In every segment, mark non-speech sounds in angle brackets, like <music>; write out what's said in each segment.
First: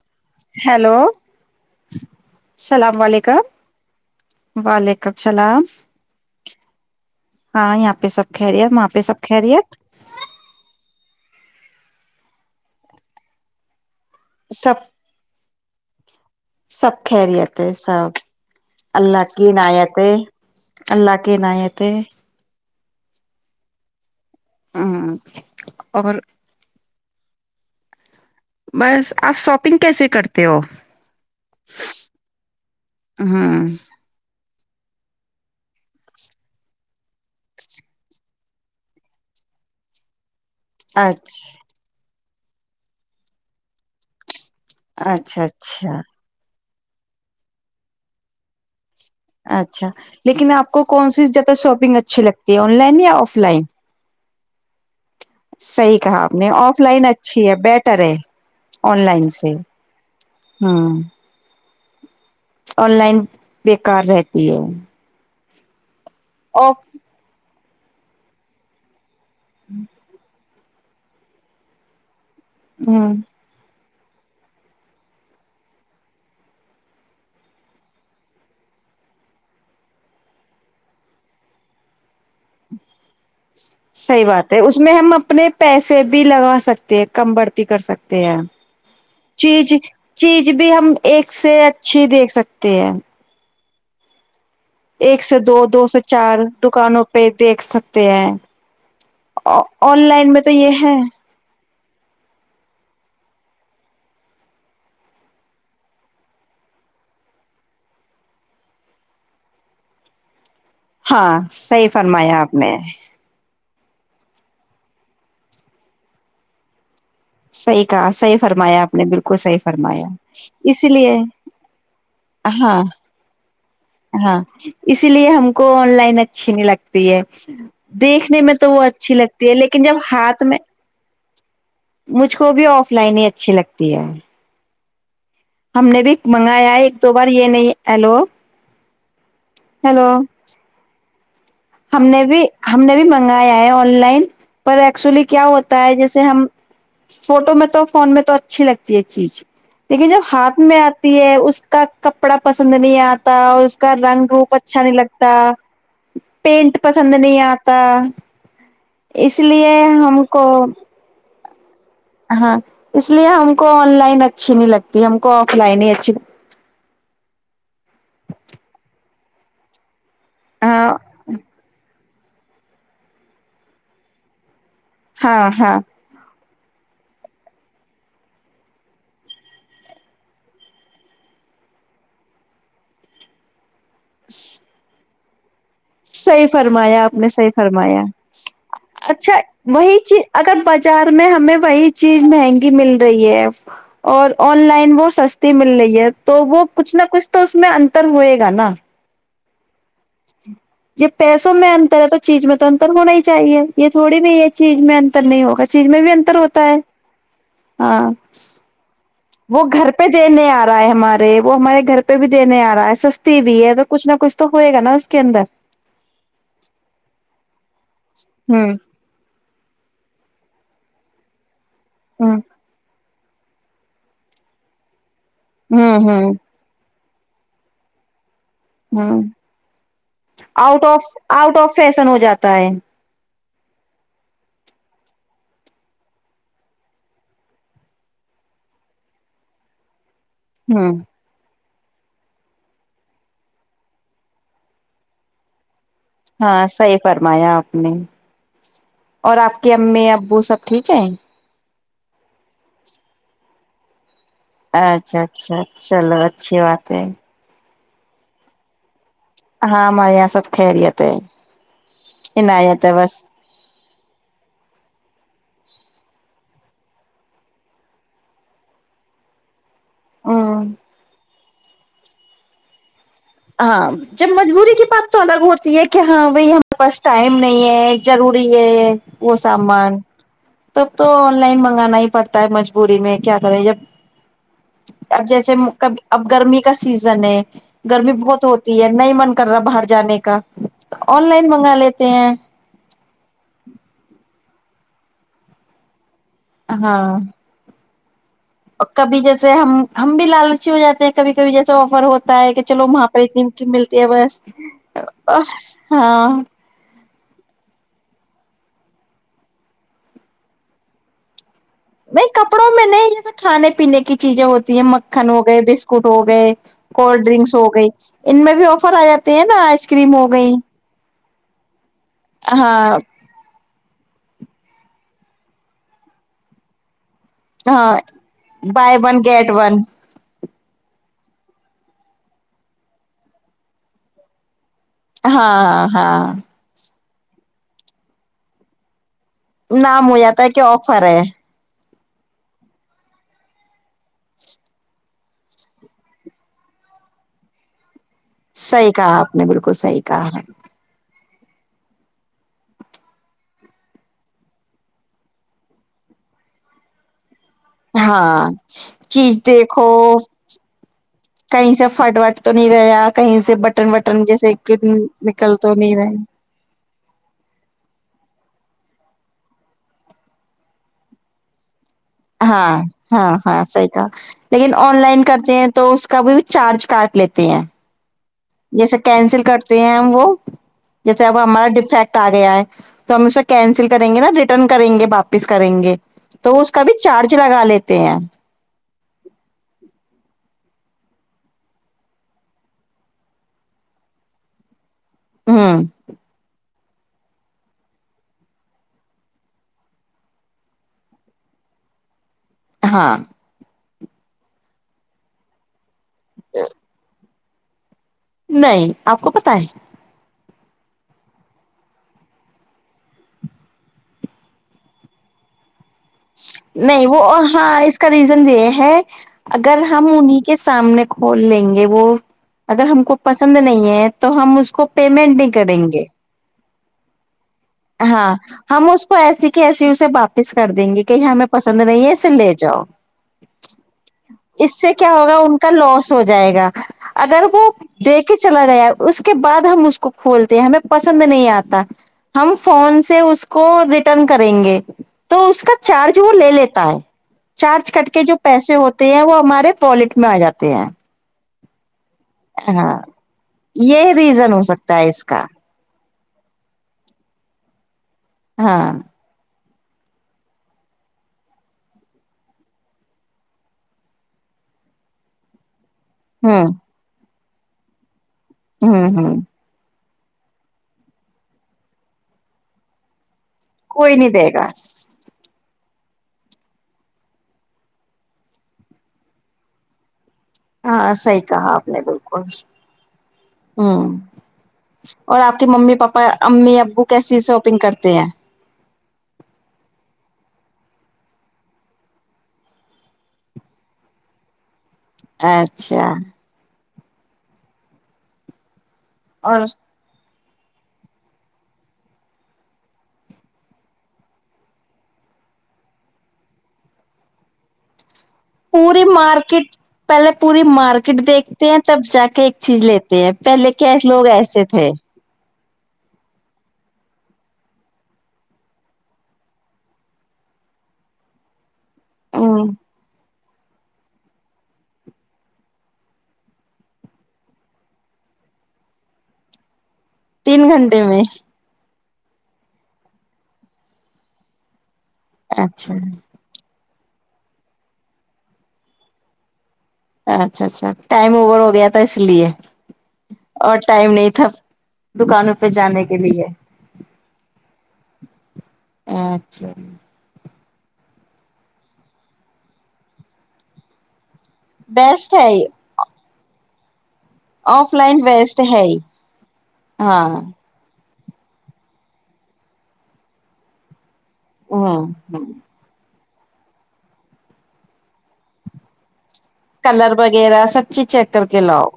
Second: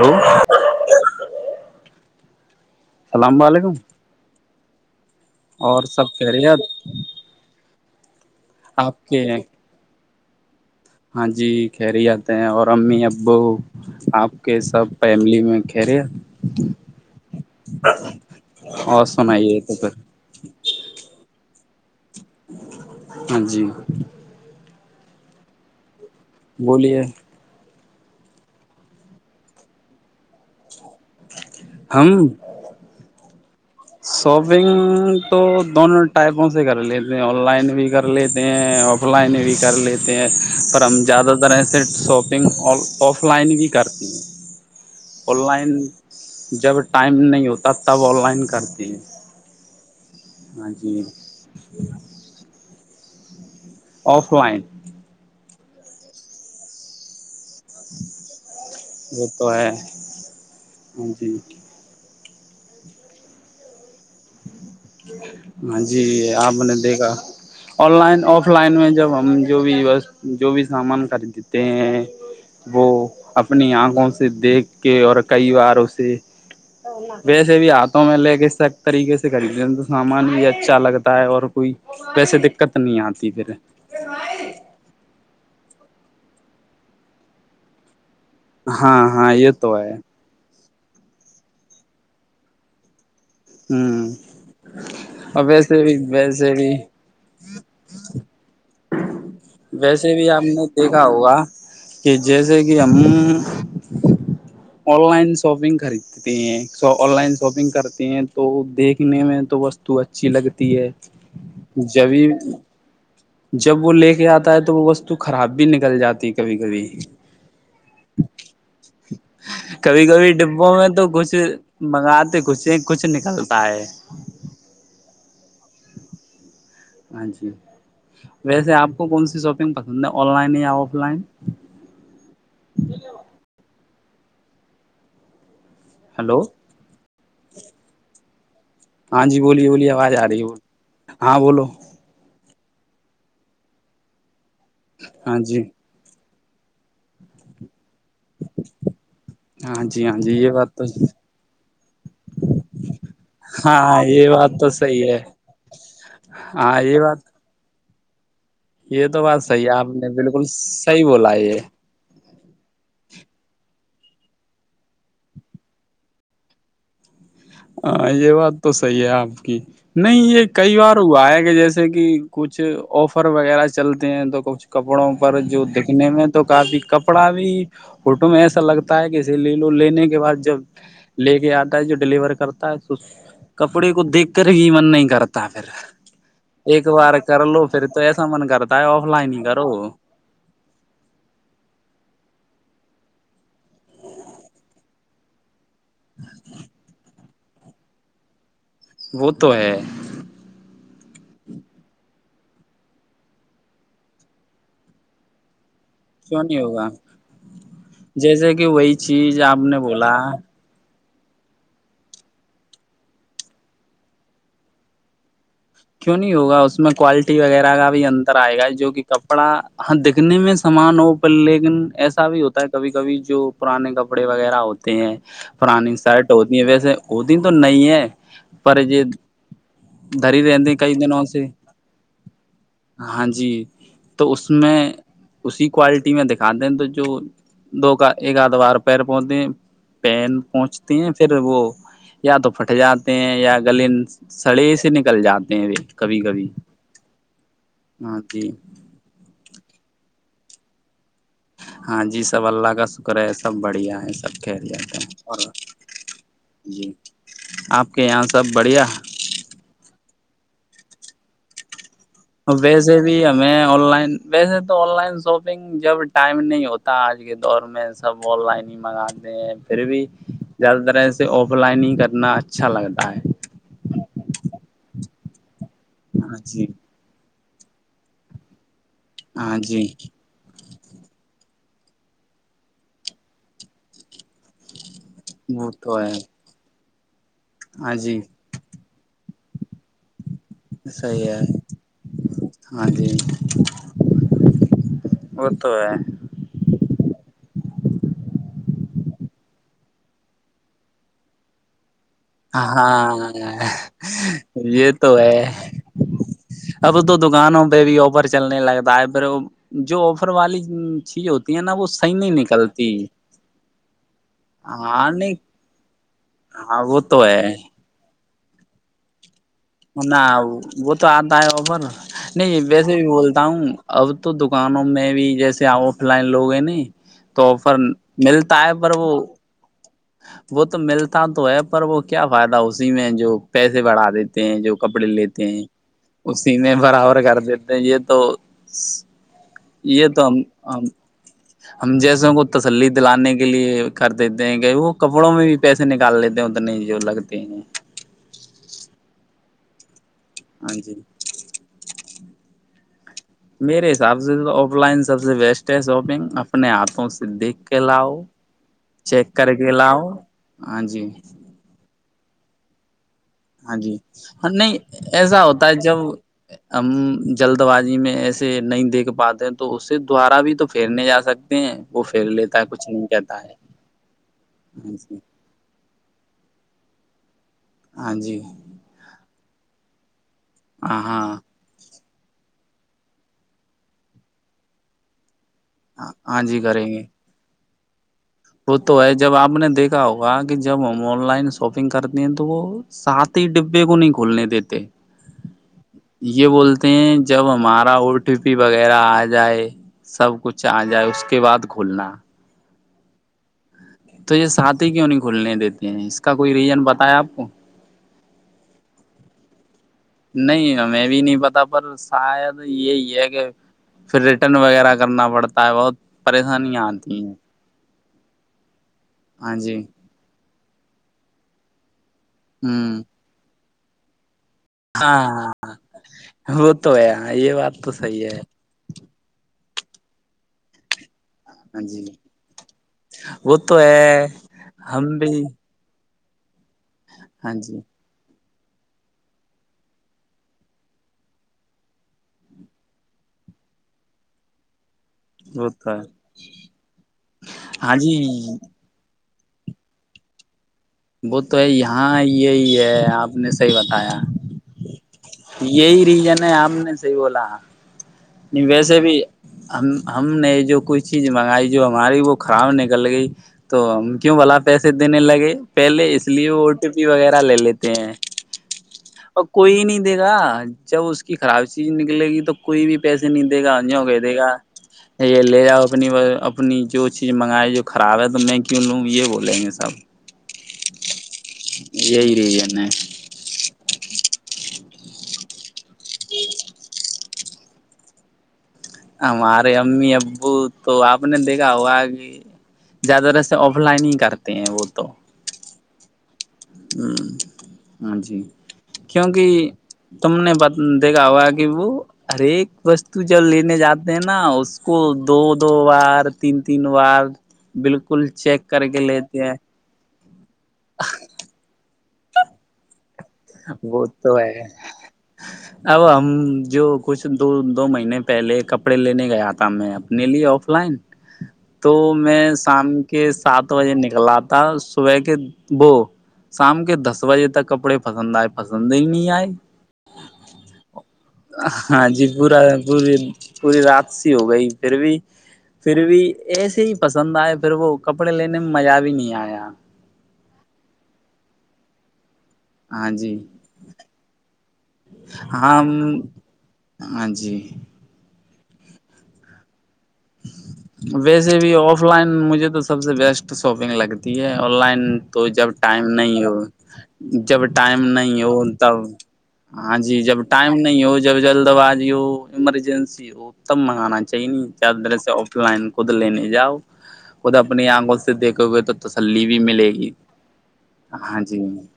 hello hello اللام علیکم والالک اور سب کہہ رہی ہے سک خھرییت ماں پے سب خھہ رہیت ہاں جی خہری ہی آاتتے ہیں اور امی ابو آپ کے سب فیملی میں خ رہے سب خیریت ہے سب اور اللہ کی سنائیے تو پھر عناایت ہے اللہ کی عناایت تے <inaudible> ہاں جی <inaudible> بولیے بس آپ شاپنگ کیسے کرتے ہو <inaudible> سو شاپنگ تو دونوں ٹائپوں سے کر لیتے ہیں آن لائن بھی کر لیتے ہیں آف لائن بھی کر لیتے ہیں پر ہم زیادہ اچھا تر ایس سوپ شٹنگ آ آف لائن بھی کرتی ہیں اچھا آن لائن اچھا جب ٹائم نہیں ہوتا تب آن لائن کر <inaudible> اچھا لیکن آ جی کون سی زیادہ شاپنگ اچھی لگتی ہے اور آن لائن یا آف لائن آف لائن صحیح کہا آپ نے آف لائن اچا اچ بیٹر ہے آن وہ لائن تو سے ہے ہاں ہوں جی آن لائن بےیکار رہتی پا <unintelligible> <inaudible> جی آپ نے دیکھا آن لائن آف لائن میں جب ہم ہم جو بھی بس جو بھی سامان خرید دیتے ہیں وہ ہمم اپنی آنکھوں سے دیکھ کے اور کئی بار اسے ویسے بھی ہاتھوں میں لے کے سخ طریقے سے ریب تو سامان بھی اچھا لگتا ہے اور کوئی ویسے دقت نہیں آتا صحیح بات ہے اس میں ہم اپنے پیسے بھی لگا سکتے ہیں کم بڑھتی کر سکتے ہاں ہاں یہ چیز تو ہے چیز بھی ہم ایک سے اچھی دیکھ سکتے ہیں ہوں ایک سے اور دو ویسے دو بھی سے چار ویسے بھی دکانوں پہ دیکھ سکتے ہیں آن ویسے بھی لائن میں آپ تو نے یہ ہے دیکھا ہوگا کہ جیسے کہ ہم آن لائن شاپنگ خریدتے ہیں آن لائن شاپنگ کرتے ہیں تو دیکھنے میں تو وستو اچھی لگتی ہے ہاں صحی جبھی فرمایا آپ نے جب وہ لے کے آتا ہے تو وہ وستو خراب بھی نکل جاتی کبھی کبھی صحیح کہا صحیح فرمایا آپ نے بالکل صحیح کبھی فرمایا کبھی ڈبوں میں اسی تو لیے کچھ منگاتے کچھ ہیں ہاں کچھ نکلتا ہے ہاں اسی لیے ہم کو آن لائن اچھی نہیں لگتی ہاں جی دیکھنے میں تو ویسے وہ آپ کو اچھی کون سی لگتی ہے شاپنگ لیکن جب پسند ہے آن ہاتھ لائن میں یا آف لائن مجھ کو بھی آف لائن ہی اچھی لگتی دیا ہم نے بھی ہلو منگایا ہے ایک دو بار یہ نہیں ہیلو ہاں جی بولیے بولیے ہیلو آواز آ رہی ہے ب ہم نے بھی ہم نے بھی منگایا ہے آن لائن پر ایکچولی ہاں کیا جی ہوتا ہے جیسے ہم فوٹو میں تو فون میں تو اچھی لگتی ہے چیز ہاں جی لیکن ہاں جب جی یہ ہاتھ بات میں تو آتی ہے اس کا کپڑا پسند نہیں آتا اس کا ہاں رنگ یہ روک بات تو اچھا نہیں صحیح ہے لگتا پینٹ ہاں یہ پسند بات نہیں آپ کتا یہ تو بات صحی ہے آپ نے بالکل کو صحیح بولا یہ ہاں اس لیے ہم کو آن لائن اچھی نہیں لگتی ہم کو آف لائن ہی اچھی ہاں یہ بات تو صحیح ہے آپ کی نہیں یہ کئی ہاں بار وہ آئے کہ جیسے کہ کچھ آفر وغیرہ چلتے ہیں تو کچھ کپڑوں پر ہاں جو ہاں دیکھنے میں کافی کپڑا بھی ہوٹو میں ایسا لگتا ہے کہے لے لو لینے کے بعد جب لے کے آتا ہے جو ڈیلیور کر کرتا ہے تو کپڑے کو دیکھ کر ہی من نہیں کرتا تمیر صحیح فرمایا آپ نے صحیح تو فرمایا ایسا من کرتا ہے آف لائن اچھا ہی کرو وہی چیز اگر بازار میں ہمیں وہی چیز مہنگی مل رہی ہے اور آن لائن وہ سستی مل رہی ہے تو وہ کچھ نہ کچھ تو اس میں انتر ہوئے گا نا وہ تو ہے جب پیسوں میں انتر ہے تو چیز میں تو انتر ہونا ہی چاہیے یہ تھوڑی نہیں یہ چیز میں انتر نہیں ہوگا چیز میں بھی انتر کیوں نہیں ہوتا ہے ہوگا ہاں جیسے کہ وہی چیز آپ وہ نے گھر پہ بولا دینے آ رہا ہے ہمارے ارے وہ ہمارے گھر پہ بھی دینے آ رہا ہے سستی بھی ہے تو کچھ نہ کچھ تو ہوئے گا نا اس کے اندر کیوں نہیں ہوگا اس میں کوالٹی وغیرہ کا بھی انتر آئے گا ہوں جو کہ کب پڑا ہاں دیکھنے میں سامان ہو پر لیکن ایسا ہ بھی ہوتا ہے کبھی کبھی جو پرانے کپڑے وغیرہ ہوتے ہیں پرانی ہ ہ سائٹ ہوتی ہے ویسے وہ دن تو نہیں ہے پ ج ہ د <inaudible> out of out of fashion ہو جاتا ہے ہاں جی تو اس میں اسی کوالٹی میں دکھاتے ہیں تو جو دو کا ایک آدوار پیر پودے ہیں پین پہنچتے ہوں ہیں پھر وہ یا تو پھٹ جاتے ہیں یا گل سڑی سے نکل کل جاتے ہیں و ہاں صحیح فرمایا آپ ہاں جی اور آپ کی امی ابو سب ٹھیک ہے ہاں جی سب اللہ کا شکر ہے سب بڑھیا ہے سب خیریت ہے اچھا اور اچھا چلو اچھی بات جی ہے آپ کے یہاں سب بڑھیا ہاں ہمارے یہاں سب خیریت ہے تو عنایت ہے ویسے بس بھی ہمیں آن لائن ویسے تو آن لائن شاپنگ جب ٹائم نہیں ہوتا آج کے دور میں سب آن لائن ہی منگاتے ہیں پھر بھی ہوں زیادہ تر ایسے آ لائنگ کرنا اچھا لگتا ہے ہاں جب مجبوری کی بات تو الگ ہوتی یہ کہ ہاں وہی ہمارے پاس ٹائم نہیں نہیں ہے ضروری ہے وہ ہاں جی سامان تب تو آن لائن منگانا ہی پڑتا ہے مجبوری میں کیا کرے جب اب جیسے وہ کب تو ہے اب گرمی کا سیزن جانے ہاں جی ہوتی ہے نہیں من کر رہا باہر جانے کا صحی آن ہے لائن منگا لیتے ہیں ہاں جی اتو ہے ہاں کبھی جیسے ہم ہم بھی لالچی ہو جاتے ہیں کبھی کبھی جیسے آفر ہوتے بتا ہے کہ چلو وہاں پرہ ہاں اتنی کی ملتی ہے بس یہ تو ہے بس ہاں اب دکانوں پہ بھی آفر چلنے لگتا ہے پھر جو آفر والی چیز ہوتی ہے نا وہ صحیح نہیں کپڑوں میں نکلتی نہیں جیسے کھانے پینے کی چیزیں ہوتی ہیں ہاں مکھن نہیں ہو گئے بسکٹ ہو گئے ہاں کوئی وہ کولڈ تو ڈرنکس ہے ہو گئی ان میں بھی آفر آیا نہ وہ تو آتا ہے ار نہیں ویسے ہاں بھی بولتا ہوں اب تو دکانوں میں بھی جیسے آف لائن لوگ ہیں تو آفر ہاں ملتا ہے بائی پر وہ ون گیٹ ون وہ تو ملتا تو ہے پر وہ کیا فائدہ اسی میں جو پیسے بڑھا دیتے ہیں جو کپڑے لیتے ہیں ہاں ہاں اسی میں برابر کر دیتے ہیں یہ تو نام یہ ہو تو ہم جاتا ہے کہ ہم آفر ہے ہم جیسوں کو تسلی دلانے کے لیے کر دیتے ہیں وہ کپڑوں میں بھی پیسے نکال لیتے ہیں اتنے جو لگتے ہیں صحیح کہا آپ نے بالکل صحیح کہا ہاں جی میرے حساب سے آف لائن سب سے بیسٹ ہے شاپنگ اپنے ہاتھوں سے دیکھ کے لاؤ ہاں چیک چیز کر کے دیکھو لاؤ ہاں جی کہیں سے فٹوٹ تو نہیں رہا کہیں سے ہاں جی بٹن وٹن ہاں جیسے نہیں کہ ایسا نکل ہوتا تو ہے نہیں جب رہے ہم جلد بازی میں ایسے نہیں دیکھ پاتے ہیں تو اس سے دوارا بھی تو پھیرنے جا سکتے ہیں وہ پھیر لیتا ہے ہاں کچھ نہیں ہاں کہتا ہے ہاں صحی کہ لیکن آن ہاں جی لائن کرتے ہیں تو اس کا بھی چارج کاٹ لیتے ہیں ہاں جی جیسے کینسل کرتے ہیں ہم وہ ہاں جیسے اب ہاں ہمارا ڈیفیکٹ آ گیا ہے تو ہم اس کو کینسل کریں گے نا ریٹرن کریں گے باپس کریں گے ہاں تو جی اس کا کریں بھی گے چارج لگا لیتے ت وہ تو ہے جب آپ نے دیکھا ہوگا کہ جب ہم آن لائن شاپنگ کرتے ہیں تو وہ سات ہی ڈبے کو نہیں کھولنے دیتے ہوں یہ بولتے جب ہمارا او ٹی پی وغیرہ آ جائے سب کچھ آ جائے اس کے بعد کھولنا ہاں تو یہ ساتھھی کیوں نہیں کھلنے دیتے ہیں اس کا کوئی ریزن بتایا آپ کو نہیں آپ کو پت ہے نہیں ہمیں بھی نہیں پتا پر شاید یہی ہے کہ پھر ریٹرن وغیرہ کرنا پڑتا ہے بہت پریشانیاں نہیں وہ آتی ہیں ہاں اس کا ریزن د یہ ہے ہاں جی اگر ہم انیں کے سامنے کھول لیں گے وہ اگر ہوں ہم کو پسند نہیں ید تو ہم اس کو پیمنٹ نہیں ہاں کریں گے وہ تو ہے یہ بات تو صحیح ہاں ہے ہم اس کو ایسی کیسیے اسے واپس کر دیں گے ہمیں پسند ہاں نہیں جی ہے اسے لے جاؤ وہ تو ہے اس سے ہم کیا ہوگا بھی ان کا لاس ہو جائے گا اگر ہاں وہ جی دیکھ چلا گیا اس کے بعد ہم اس کو کھولتے ہیں ہمیں پسند نہیں آتا ہم فون سے اس کو ریٹرن کریں گے تو اس وہ کا تو ہے چارج وہ لے لیتا ہے چارج ہاں کٹ جی کے جو پیسے ہوتے ہیں وہ ہمارے پالٹ میں آ جاتے ہیں وہ تو ہے یہاں یہی ہے ہاں آپ نے صحیح یہ بتایا ریزن ہو سکتا ہے اس کا یہی جنے آ ہم نے صحی بولا نو ہاں ویسے بھی ہم ہم نے جو کوئی چیز منگائی جو ہماری وہ خراب نکل گئی تو ہم کیوں بلاا پیسے دینے لگے پہلے اس لیے ہوں او ٹی پی وغیرہ لے لیتے ہیں ہوں ہوں اور کوئی نہیں دے گا جب اس کی خراب چیز نکلے گی تو کوئی بھی ندے گا ان ہو گ دے گا یہ یہ لے جاؤ اپنی اپنی جو چیز منگائے جو خراب ہے تو میں کیوں لوں یہ بولیں گے سب ہاں سی کہا اپ نے یہی بالکل ریزن ہے ہوں اور آپ کی ممی پاپا امی ابو کیسی شاپنگ کرتے ہیں ہمارے امی ابو تو آپ نے دیکھا ہوا کہ زیادہ تر سے آف لائن ہی کرتے ہیں وہ تو اچھا ہ ہاں جی کیونکہ اور تم نے دیکھا ہوا کہ وہ ہر ایک وستو جب لینے جاتے ہیں نا اس کو دو دو بار تین تین بار بالکل کل چیک کر کے پوری لیتے ہیں مارکیٹ پہلے پوری مارکیٹ دیکھتے ہیں تب جا کے ایک چیز لیتے پہلے کی وہ لوگ تو ہے ایسے تھے اب ہم جو کچھ دو دو مہینے پہلے کپڑے لینے گیا تھا میں اپنے لیے آف لائن تو میں ہ شام کے سات بجے نکلا تھا صبح کے وہ شام کے دس بجے تک کپڑے پ پسند آئے پسند ہی نہیں آئے تین گھنٹے د میں ہاں جی پورا پوری پوری رات سی ہو گئی پھر بھی اچھا پھر بھی ایسے ہی پسند آئے پھر وہ کپڑے لینے میں مزہ بھی نہیں آیا اچھا اچھا ٹائم اوور ہو گیا تھا اس لیے ہاں جی اور ٹائم نہیں تھا دکانوں پہ ہاں جانے کے لیے ہاں جی اچھا ویسے بھی آف لائن مجھے تو سب سے بیسٹ شاپنگ لگتی آن لائن بیسٹ تو ہے جب ٹائم نہیں ہو ب <unintelligible> جب آف ٹائم لائن نہیں ہو بیسٹ ہے ہی تب ہاں جی جب ٹائم نہیں ہو جب جلد آبازی ہو ایمرجنسی ہو تب منگانا چاہیے د ہ سے آف لائن کو لینے جاؤ خود اپنی آنگوں سے دیکھے ہوئے تو ت کلر وغیرہ سب چیز چیک ہاں کر کے جی لاؤ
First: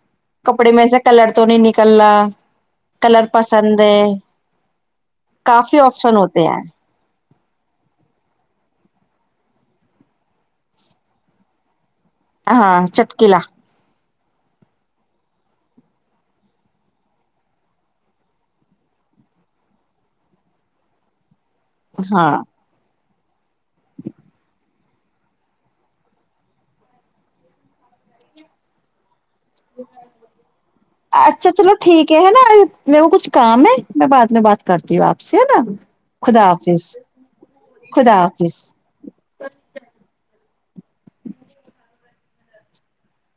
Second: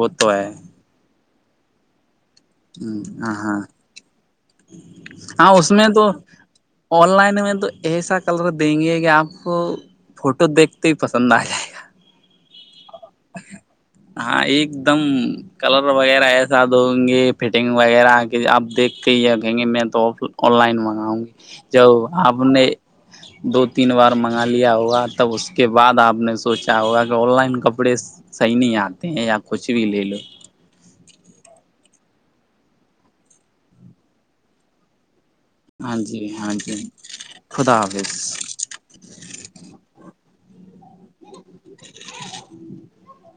وہ تو کپڑے میں سے کلر تو نہیں نکلنا ہ ہاں ہاں ہاں اس کافی میں تو آپشن ہوتے ہیں آن لائن میں تو ایسا کلر دیں گے کہ آپ آ کو فوٹو دیکھتے ہی پسند آ جائے گا ہ ہاں چٹکلا ہاں ایک دم کلر وغیرہ ایسا دوں گے فٹنگ وغیرہ کہ آپ دیکھتے ہی کہیں گے میں تو آن لائن منگاؤں گی تو ہاں اپ نے دو تین بار منگا لیا ہوا تب اس کے بعد آپ نے سوچا ہوگا کہ آن لائن کپڑا کپڑے صحیح نہیں آتے ہیںیا کچ و ل ل اچھا چلو ٹھیک ہے نا م کچھ کام ہے میں بعد میں بات کرتی ہوں آپ سے ہے نا ہاں جی خدا ہاں حافظ جی خدا حافظ <inaudible>